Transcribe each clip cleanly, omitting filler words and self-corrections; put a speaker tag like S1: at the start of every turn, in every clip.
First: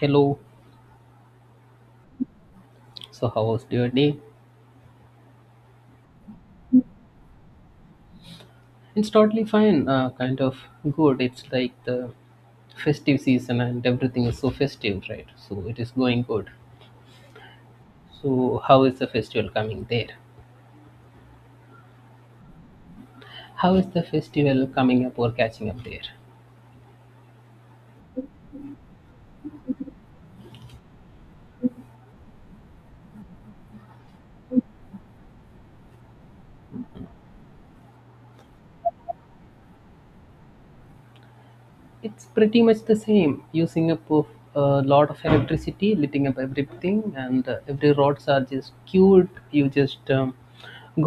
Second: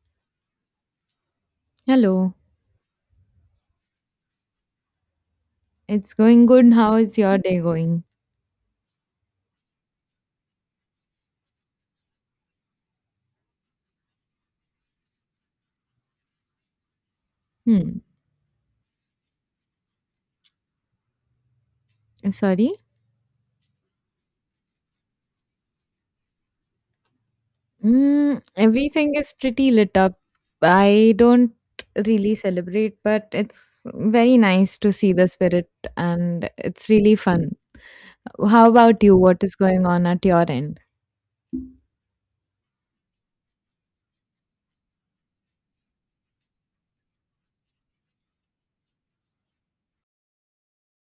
S1: Hello,
S2: Hello,
S1: so how was your day?
S2: it's going good. How is your day going?
S1: It's totally fine, kind of good. It's like the festive season and everything is so festive, right? So it is going good.
S2: Hmm,
S1: So, how is the festival coming there?
S2: sorry.
S1: How is the festival coming up or catching up there?
S2: Mm, everything is pretty lit up. I don't really celebrate, but it's very nice to see the spirit and it's really fun. How about you? What is going on at your end?
S1: It's pretty much the same, using up of a lot of electricity, lighting up everything, and every rods are just cute. You just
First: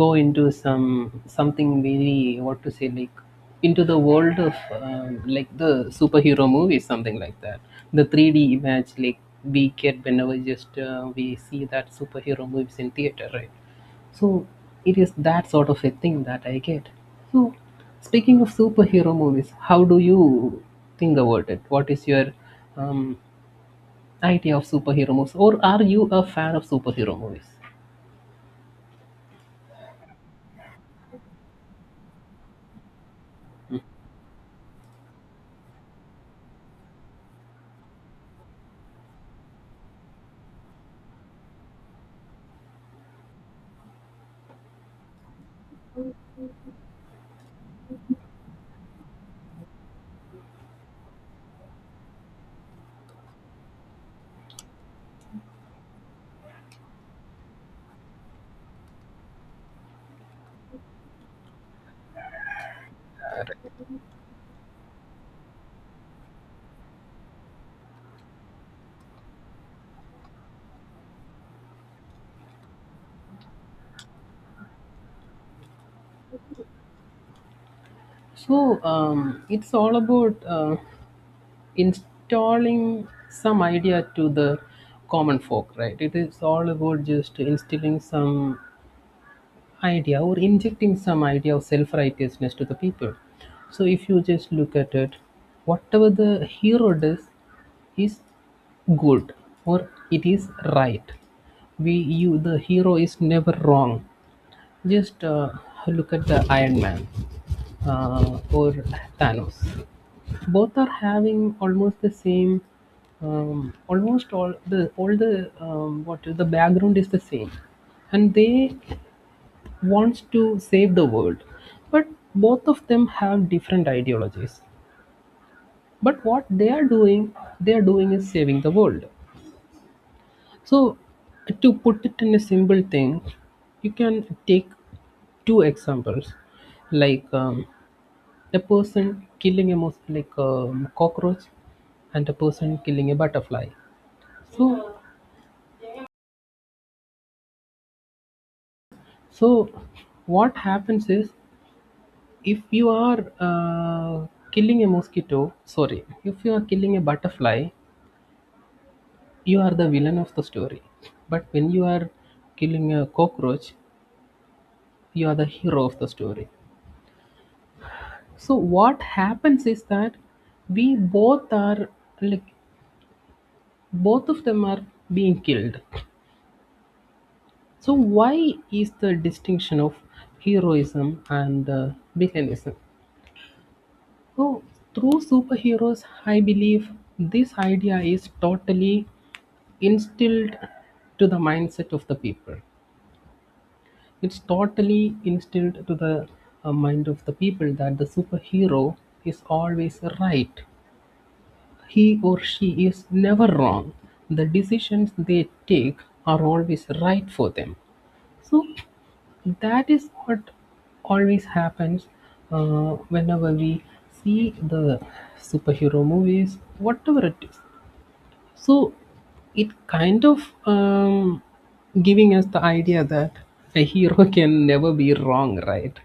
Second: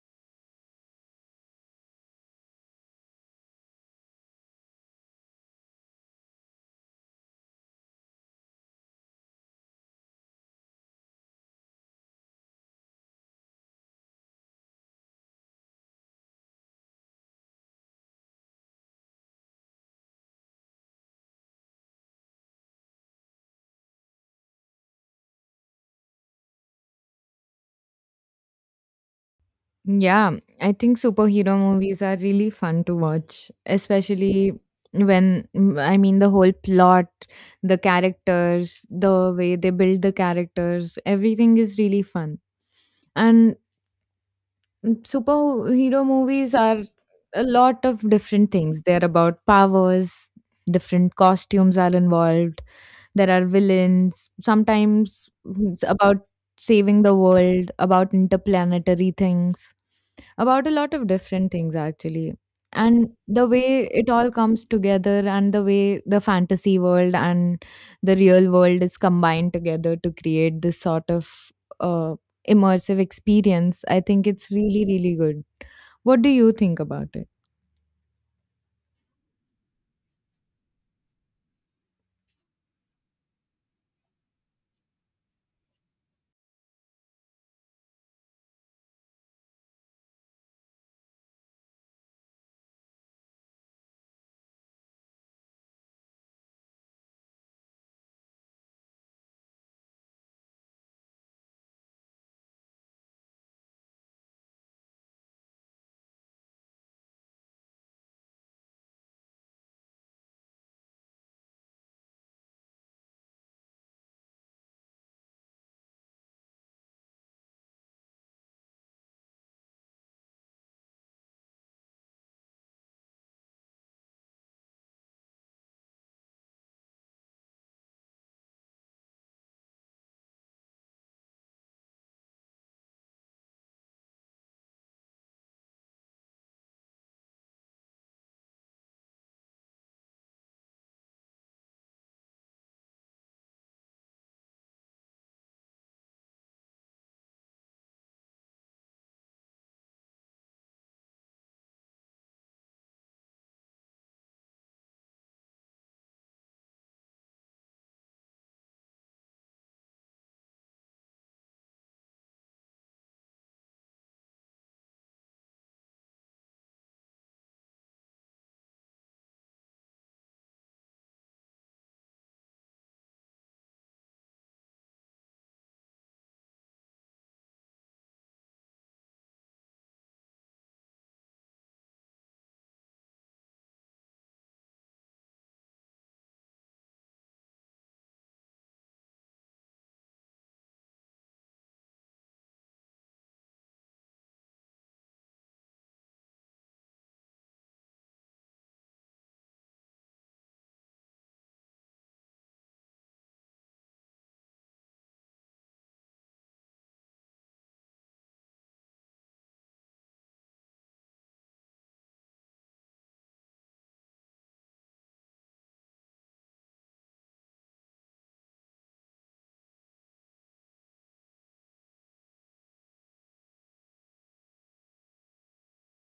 S1: go into something very what to say like into the world of like the superhero movies, something like that. The 3D image like we get whenever just we see that superhero movies in theater, right? So it is that sort of a thing that I get. So speaking of superhero movies, how do you think about it? What is your um, idea of superhero movies, or are you a fan of superhero movies?
S2: Yeah, I think superhero movies are really fun to watch, especially when mm, the whole plot, the characters, the way they build the characters, everything is really fun. And superhero movies are a lot of different things. They're about powers, different costumes are involved, there are villains, sometimes it's about saving the world, about interplanetary things, about a lot of different things actually, and the way it all comes together, and the way the fantasy world and the real world is combined together to create this sort of uh, immersive experience. I think it's really, really good. What do you think about it?
S1: So it's all about installing some idea to the common folk, right? It is all about just instilling some idea or injecting some idea of self righteousness to the people. So, if you just look at it, whatever the hero does is good or it is right. We, you, the hero is never wrong. Just look at the Iron Man or Thanos. Both are having almost the same. Almost all the what the background is the same, and they wants to save the world but both of them have different ideologies but what they are doing is saving the world. So to put it in a simple thing, you can take two examples like a person killing a cockroach and a person killing a butterfly. So so what happens is, if you are killing a mosquito, sorry, if you are killing a butterfly, you are the villain of the story. But when you are killing a cockroach, you are the hero of the story. So what happens is that we both are like both of them are being killed. So why is the distinction of heroism and villainism? So through superheroes, I believe this idea is totally instilled to the mindset of the people. It's totally instilled to the mind of the people that the superhero is always right. He or she is never wrong. The decisions they take are always right for them. So that is what always happens whenever we see the superhero movies, whatever it is. So it kind of giving us the idea that a hero can never be wrong, right?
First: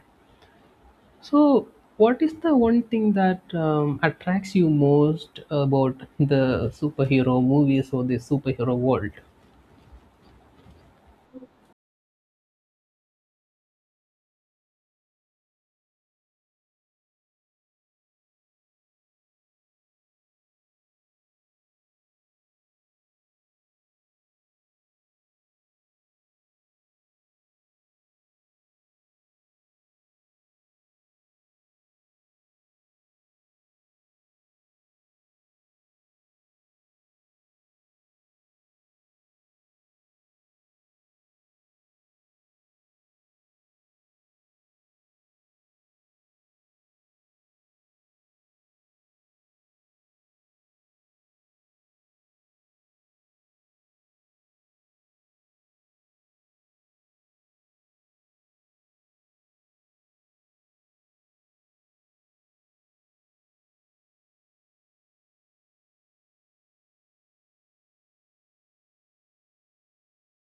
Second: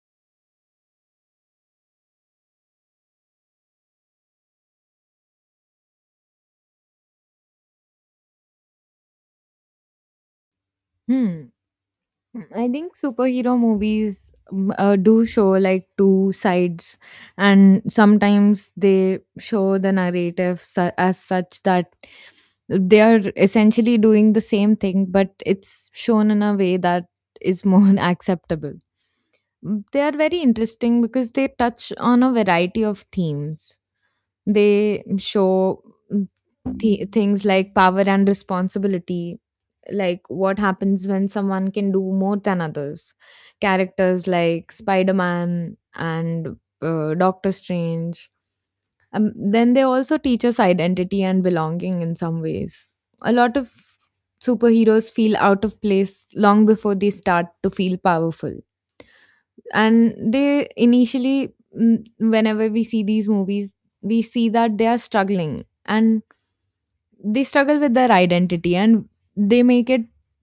S1: So what is the one thing that attracts you most about the superhero movies or the superhero world?
S2: Hmm, I think superhero movies do show, like, two sides, and sometimes they show the narrative as such that they are essentially doing the same thing, but it's shown in a way that is more acceptable. Mm, they are very interesting because they touch on a variety of themes. They show mm, things like power and responsibility, like what happens when someone can do more than others. Characters like Spider Man and Doctor Strange. Then they also teach us identity and belonging in some ways. A lot of superheroes feel out of place long before they start to feel powerful. And they initially, whenever we see these movies, we see that they are struggling, and they struggle with their identity, and they make it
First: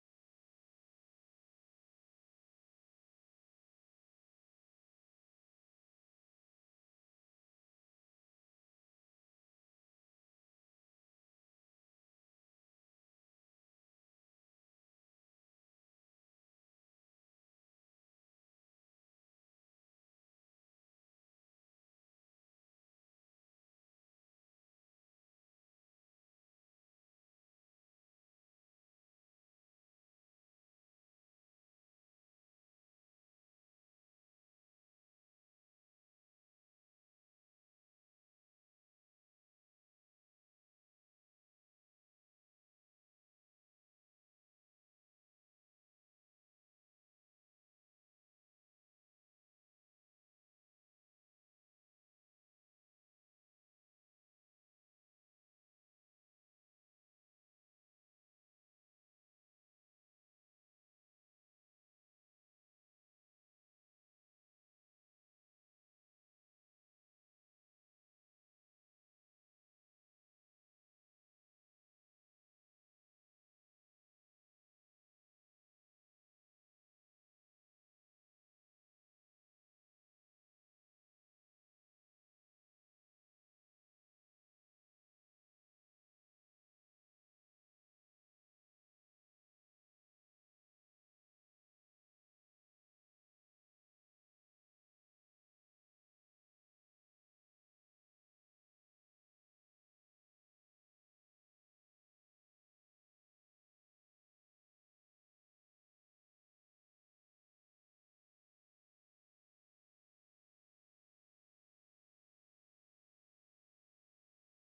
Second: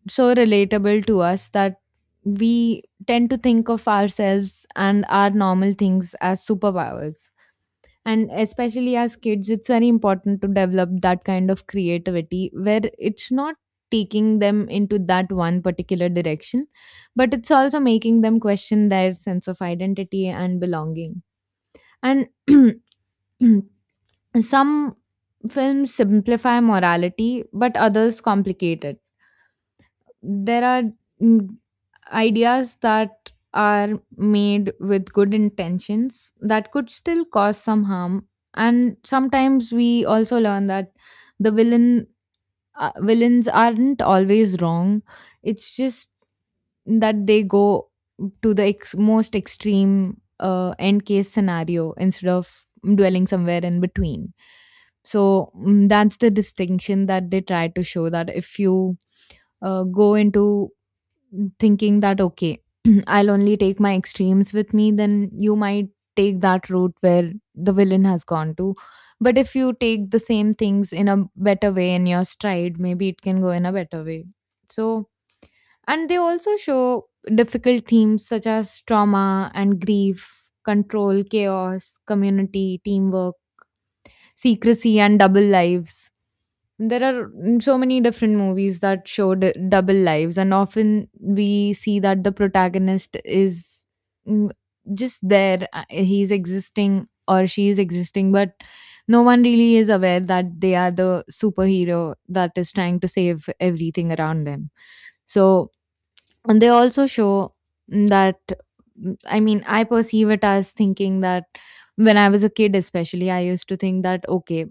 S2: so relatable to us that we tend to think of ourselves and our normal things as superpowers. And especially as kids, it's very important to develop that kind of creativity where it's not taking them into that one particular direction, but it's also making them question their sense of identity and belonging. And some films simplify morality but others complicate it. There are mm, ideas that are made with good intentions that could still cause some harm. And sometimes we also learn that the villain villains aren't always wrong. It's just that they go to the most extreme end case scenario instead of dwelling somewhere in between. So that's the distinction that they try to show, that if you go into thinking that, okay, I'll only take my extremes with me, then you might take that route where the villain has gone to. But if you take the same things in a better way in your stride, maybe it can go in a better way. So, and they also show difficult themes such as trauma and grief, control, chaos, community, teamwork, secrecy and double lives. There are so many different movies that show double lives, and often we see that the protagonist is mm, just there. He's existing or she is existing, but no one really is aware that they are the superhero that is trying to save everything around them. So, and they also show that, I mean, I perceive it as thinking that when I was a kid especially, I used to think that, okay,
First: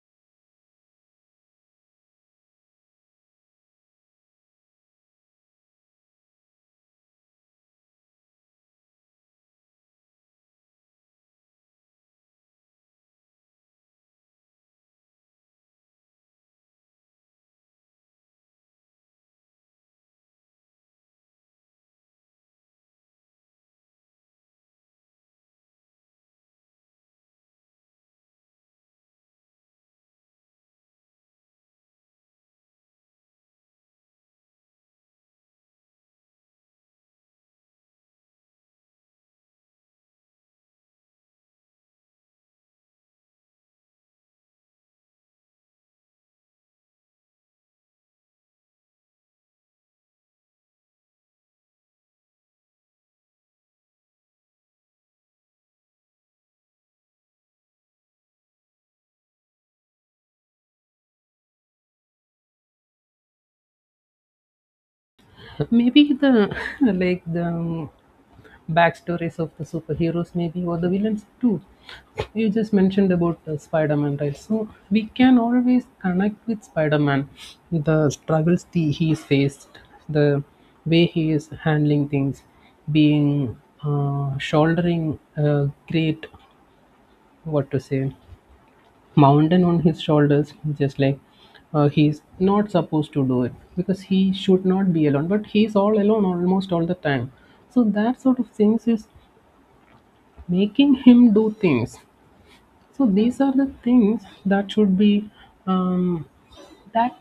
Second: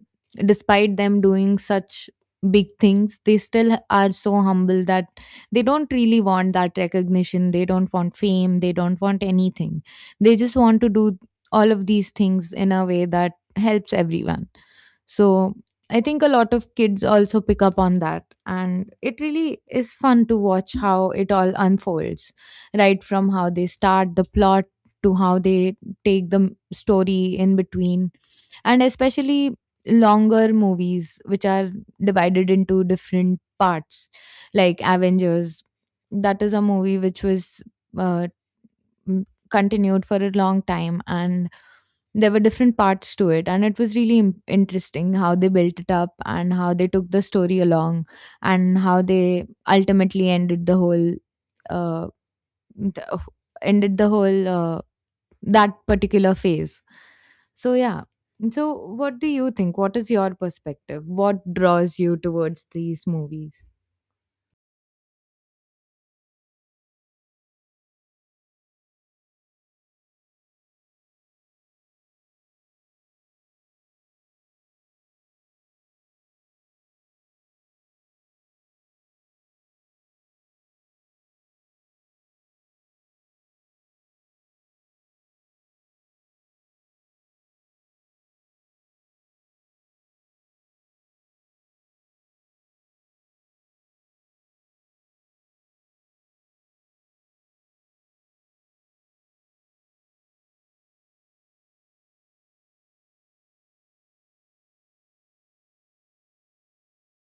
S2: despite them doing such big things, they still are so humble that they don't really want that recognition, they don't want fame, they don't want anything. They just want to do all of these things in a way that helps everyone. So I think a lot of kids also pick up on that. And it really is fun to watch how it all unfolds, right from how they start the plot to how they take the story in between. And especially longer movies, which are divided into different parts, like Avengers. That is a movie which was uh, mm, continued for a long time, and there were different parts to it, and it was really interesting how they built it up and how they took the story along and how they ultimately ended the whole uh, th- ended the whole that particular phase. So yeah, so what do you think? What is your perspective? What draws you towards these movies?
S1: Maybe the like the backstories of the superheroes maybe or the villains too. You just mentioned about Spider-Man, right? So we can always connect with Spider-Man, the struggles he faced, the way he is handling things, being shouldering a great, what to say, mountain on his shoulders. Just like he's not supposed to do it because he should not be alone, but he's all alone almost all the time, so that sort of things is making him do things. So these are the things that should be um, that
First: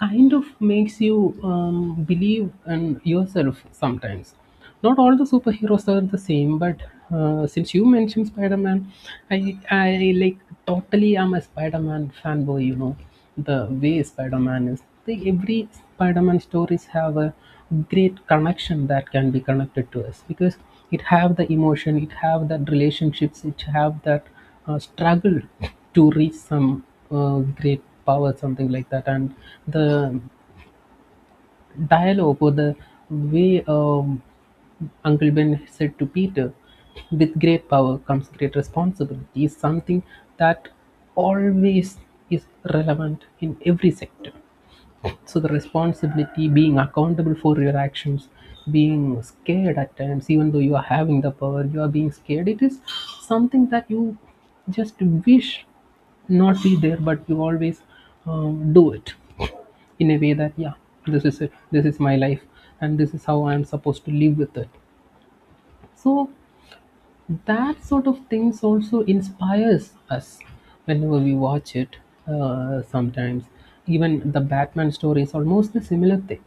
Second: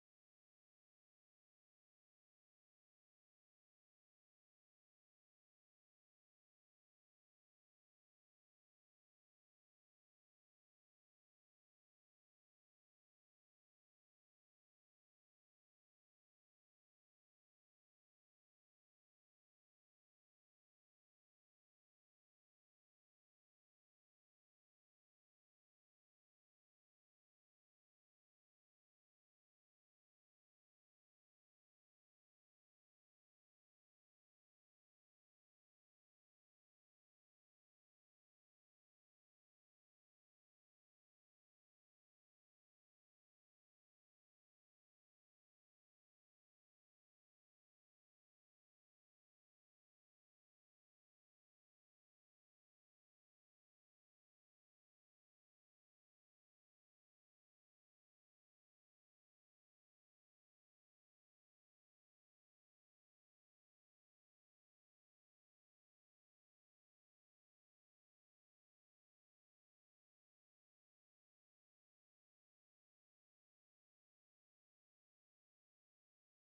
S1: kind of makes you believe in yourself sometimes. Not all the superheroes are the same, but since you mentioned Spider-Man, i I like totally am a Spider-Man fanboy, you know. The way Spider-Man is like, every Spider-Man stories have a great connection that can be connected to us because it have the emotion, it have that relationships, it have that struggled to reach some great power, something like that. And the dialogue or the way Uncle Ben said to Peter, with great power comes great responsibility, is something that always is relevant in every sector. So the responsibility, being accountable for your actions, being scared at times, even though you are having the power, you are being scared. It is something that you just wish not be there, but you always do it in a way that yeah, this is it, this is my life, and this is how I am supposed to live with it. So that sort of things also inspires us whenever we watch it. Sometimes even the Batman story is almost the similar thing.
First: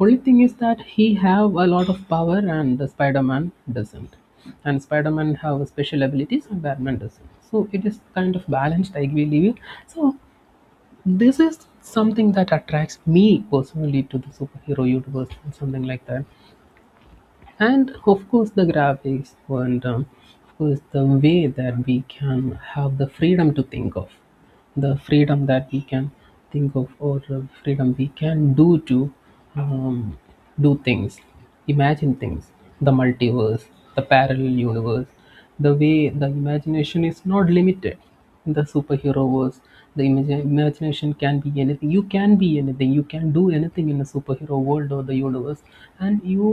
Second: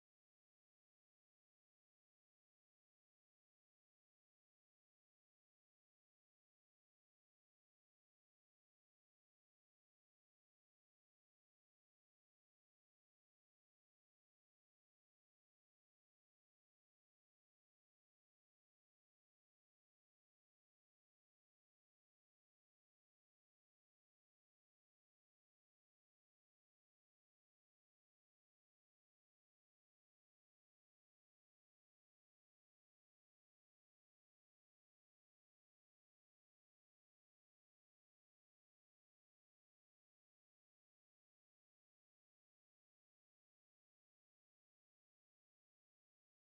S1: Only thing is that he have a lot of power and the Spider-Man doesn't. And Spider-Man have special abilities and Batman doesn't. So it is kind of balanced, I believe. So this is something that attracts me personally to the superhero universe and something like that. And of course the graphics and of course the way that we can have the freedom to think of the freedom that we can think of or freedom we can do to um, do things, imagine things, the multiverse, the parallel universe, the way the imagination is not limited in the superhero verse. The imagination can be anything, you can be anything, you can do anything in the superhero world or the universe, and you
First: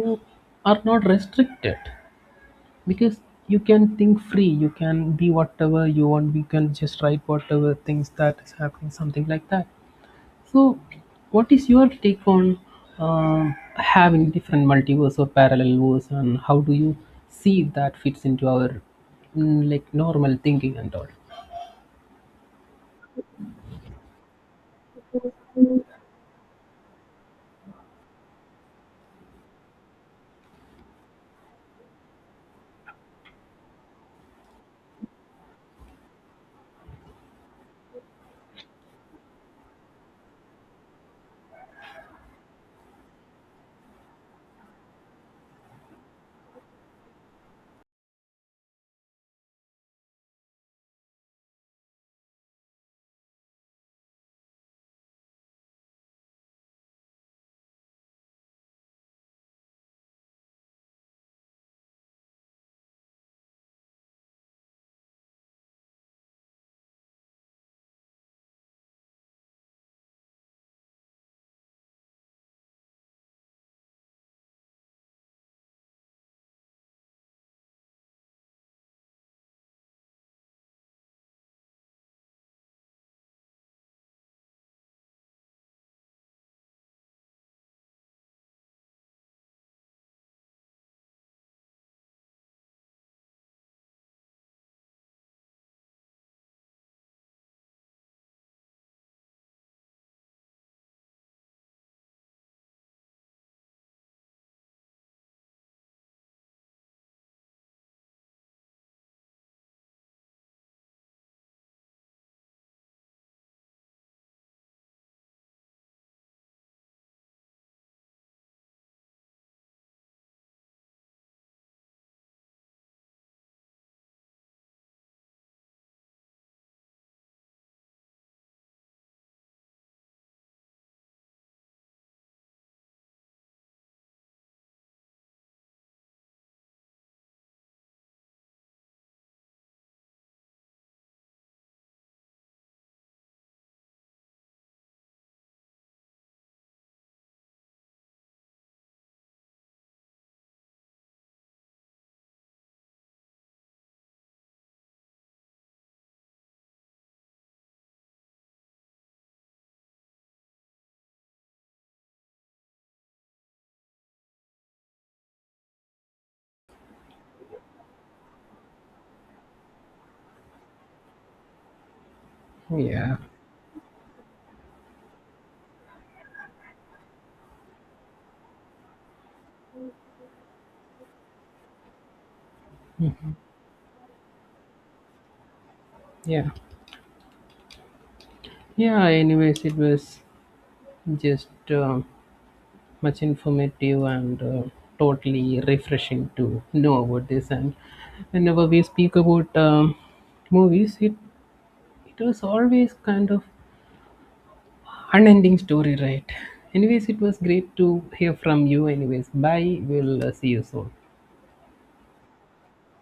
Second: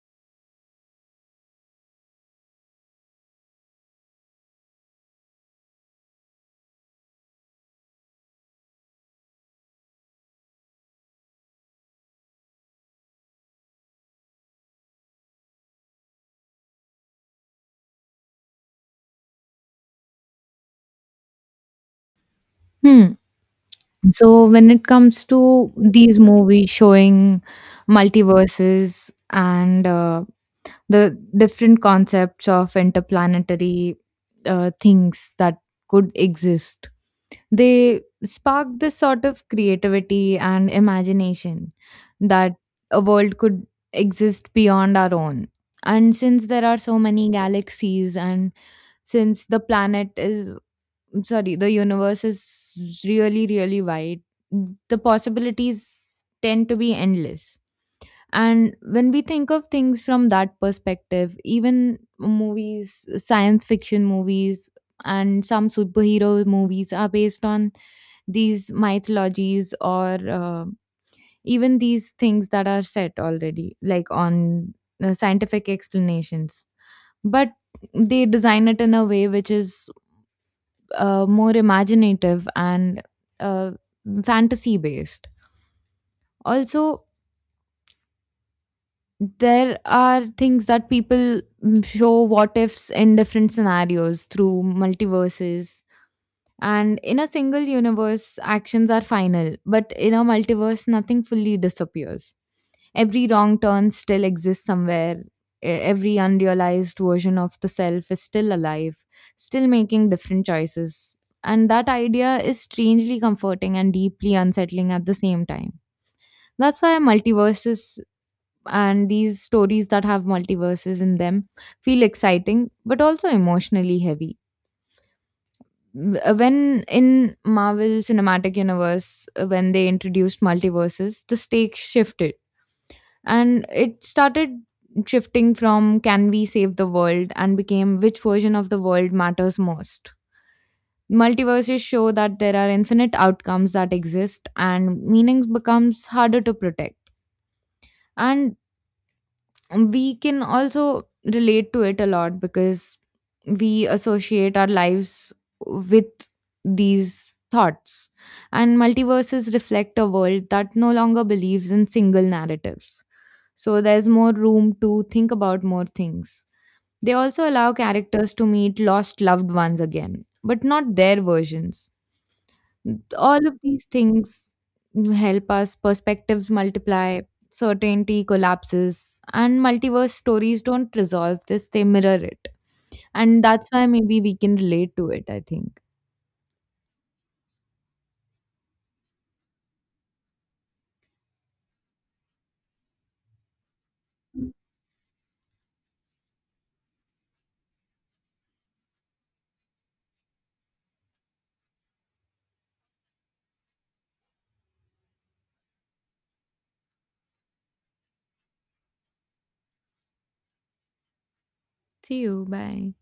S1: are not restricted because you can think free, you can be whatever you want, you can just write whatever things that is happening, something like that. So what is your take on having different multiverse or parallel verse, and how do you see that fits into our like normal thinking and all?
S2: Hmm. So when it comes to these movies showing multiverses and the different concepts of interplanetary things that could exist, they spark this sort of creativity and imagination that a world could exist beyond our own. And since there are so many galaxies, and since the planet is sorry, the universe is really, really wide. The possibilities tend to be endless. And when we think of things from that perspective, even movies, science fiction movies, and some superhero movies are based on these mythologies, or even these things that are set already, like on scientific explanations. But they design it in a way which is more imaginative and uh, fantasy based. Also, there are things that people, show what ifs in different scenarios through multiverses. And in a single universe, actions are final, but in a multiverse, nothing fully disappears. Every wrong turn still exists somewhere. Every unrealized version of the self is still alive, still making different choices. And that idea is strangely comforting and deeply unsettling at the same time. That's why multiverses and these stories that have multiverses in them feel exciting but also emotionally heavy. When in Marvel Cinematic Universe, when they introduced multiverses, the stakes shifted. And it started shifting from, can we save the world, and became, which version of the world matters most. Multiverses show that there are infinite outcomes that exist, and meanings becomes harder to protect. And we can also relate to it a lot because we associate our lives with these thoughts. And multiverses reflect a world that no longer believes in single narratives, so there's more room to think about more things. They also allow characters to meet lost loved ones again, but not their versions.
S1: Yeah,
S2: All of these things help us, perspectives multiply, certainty collapses, and multiverse stories don't resolve this, they mirror it. And that's why maybe we can relate to it, I think.
S1: yeah, yeah, anyways, it was just much informative and totally refreshing to know about this. And whenever we speak about movies, it was always kind of unending story, right? Anyways, it was great to hear from you. Anyways, bye. We'll see you soon.
S2: See you. Bye.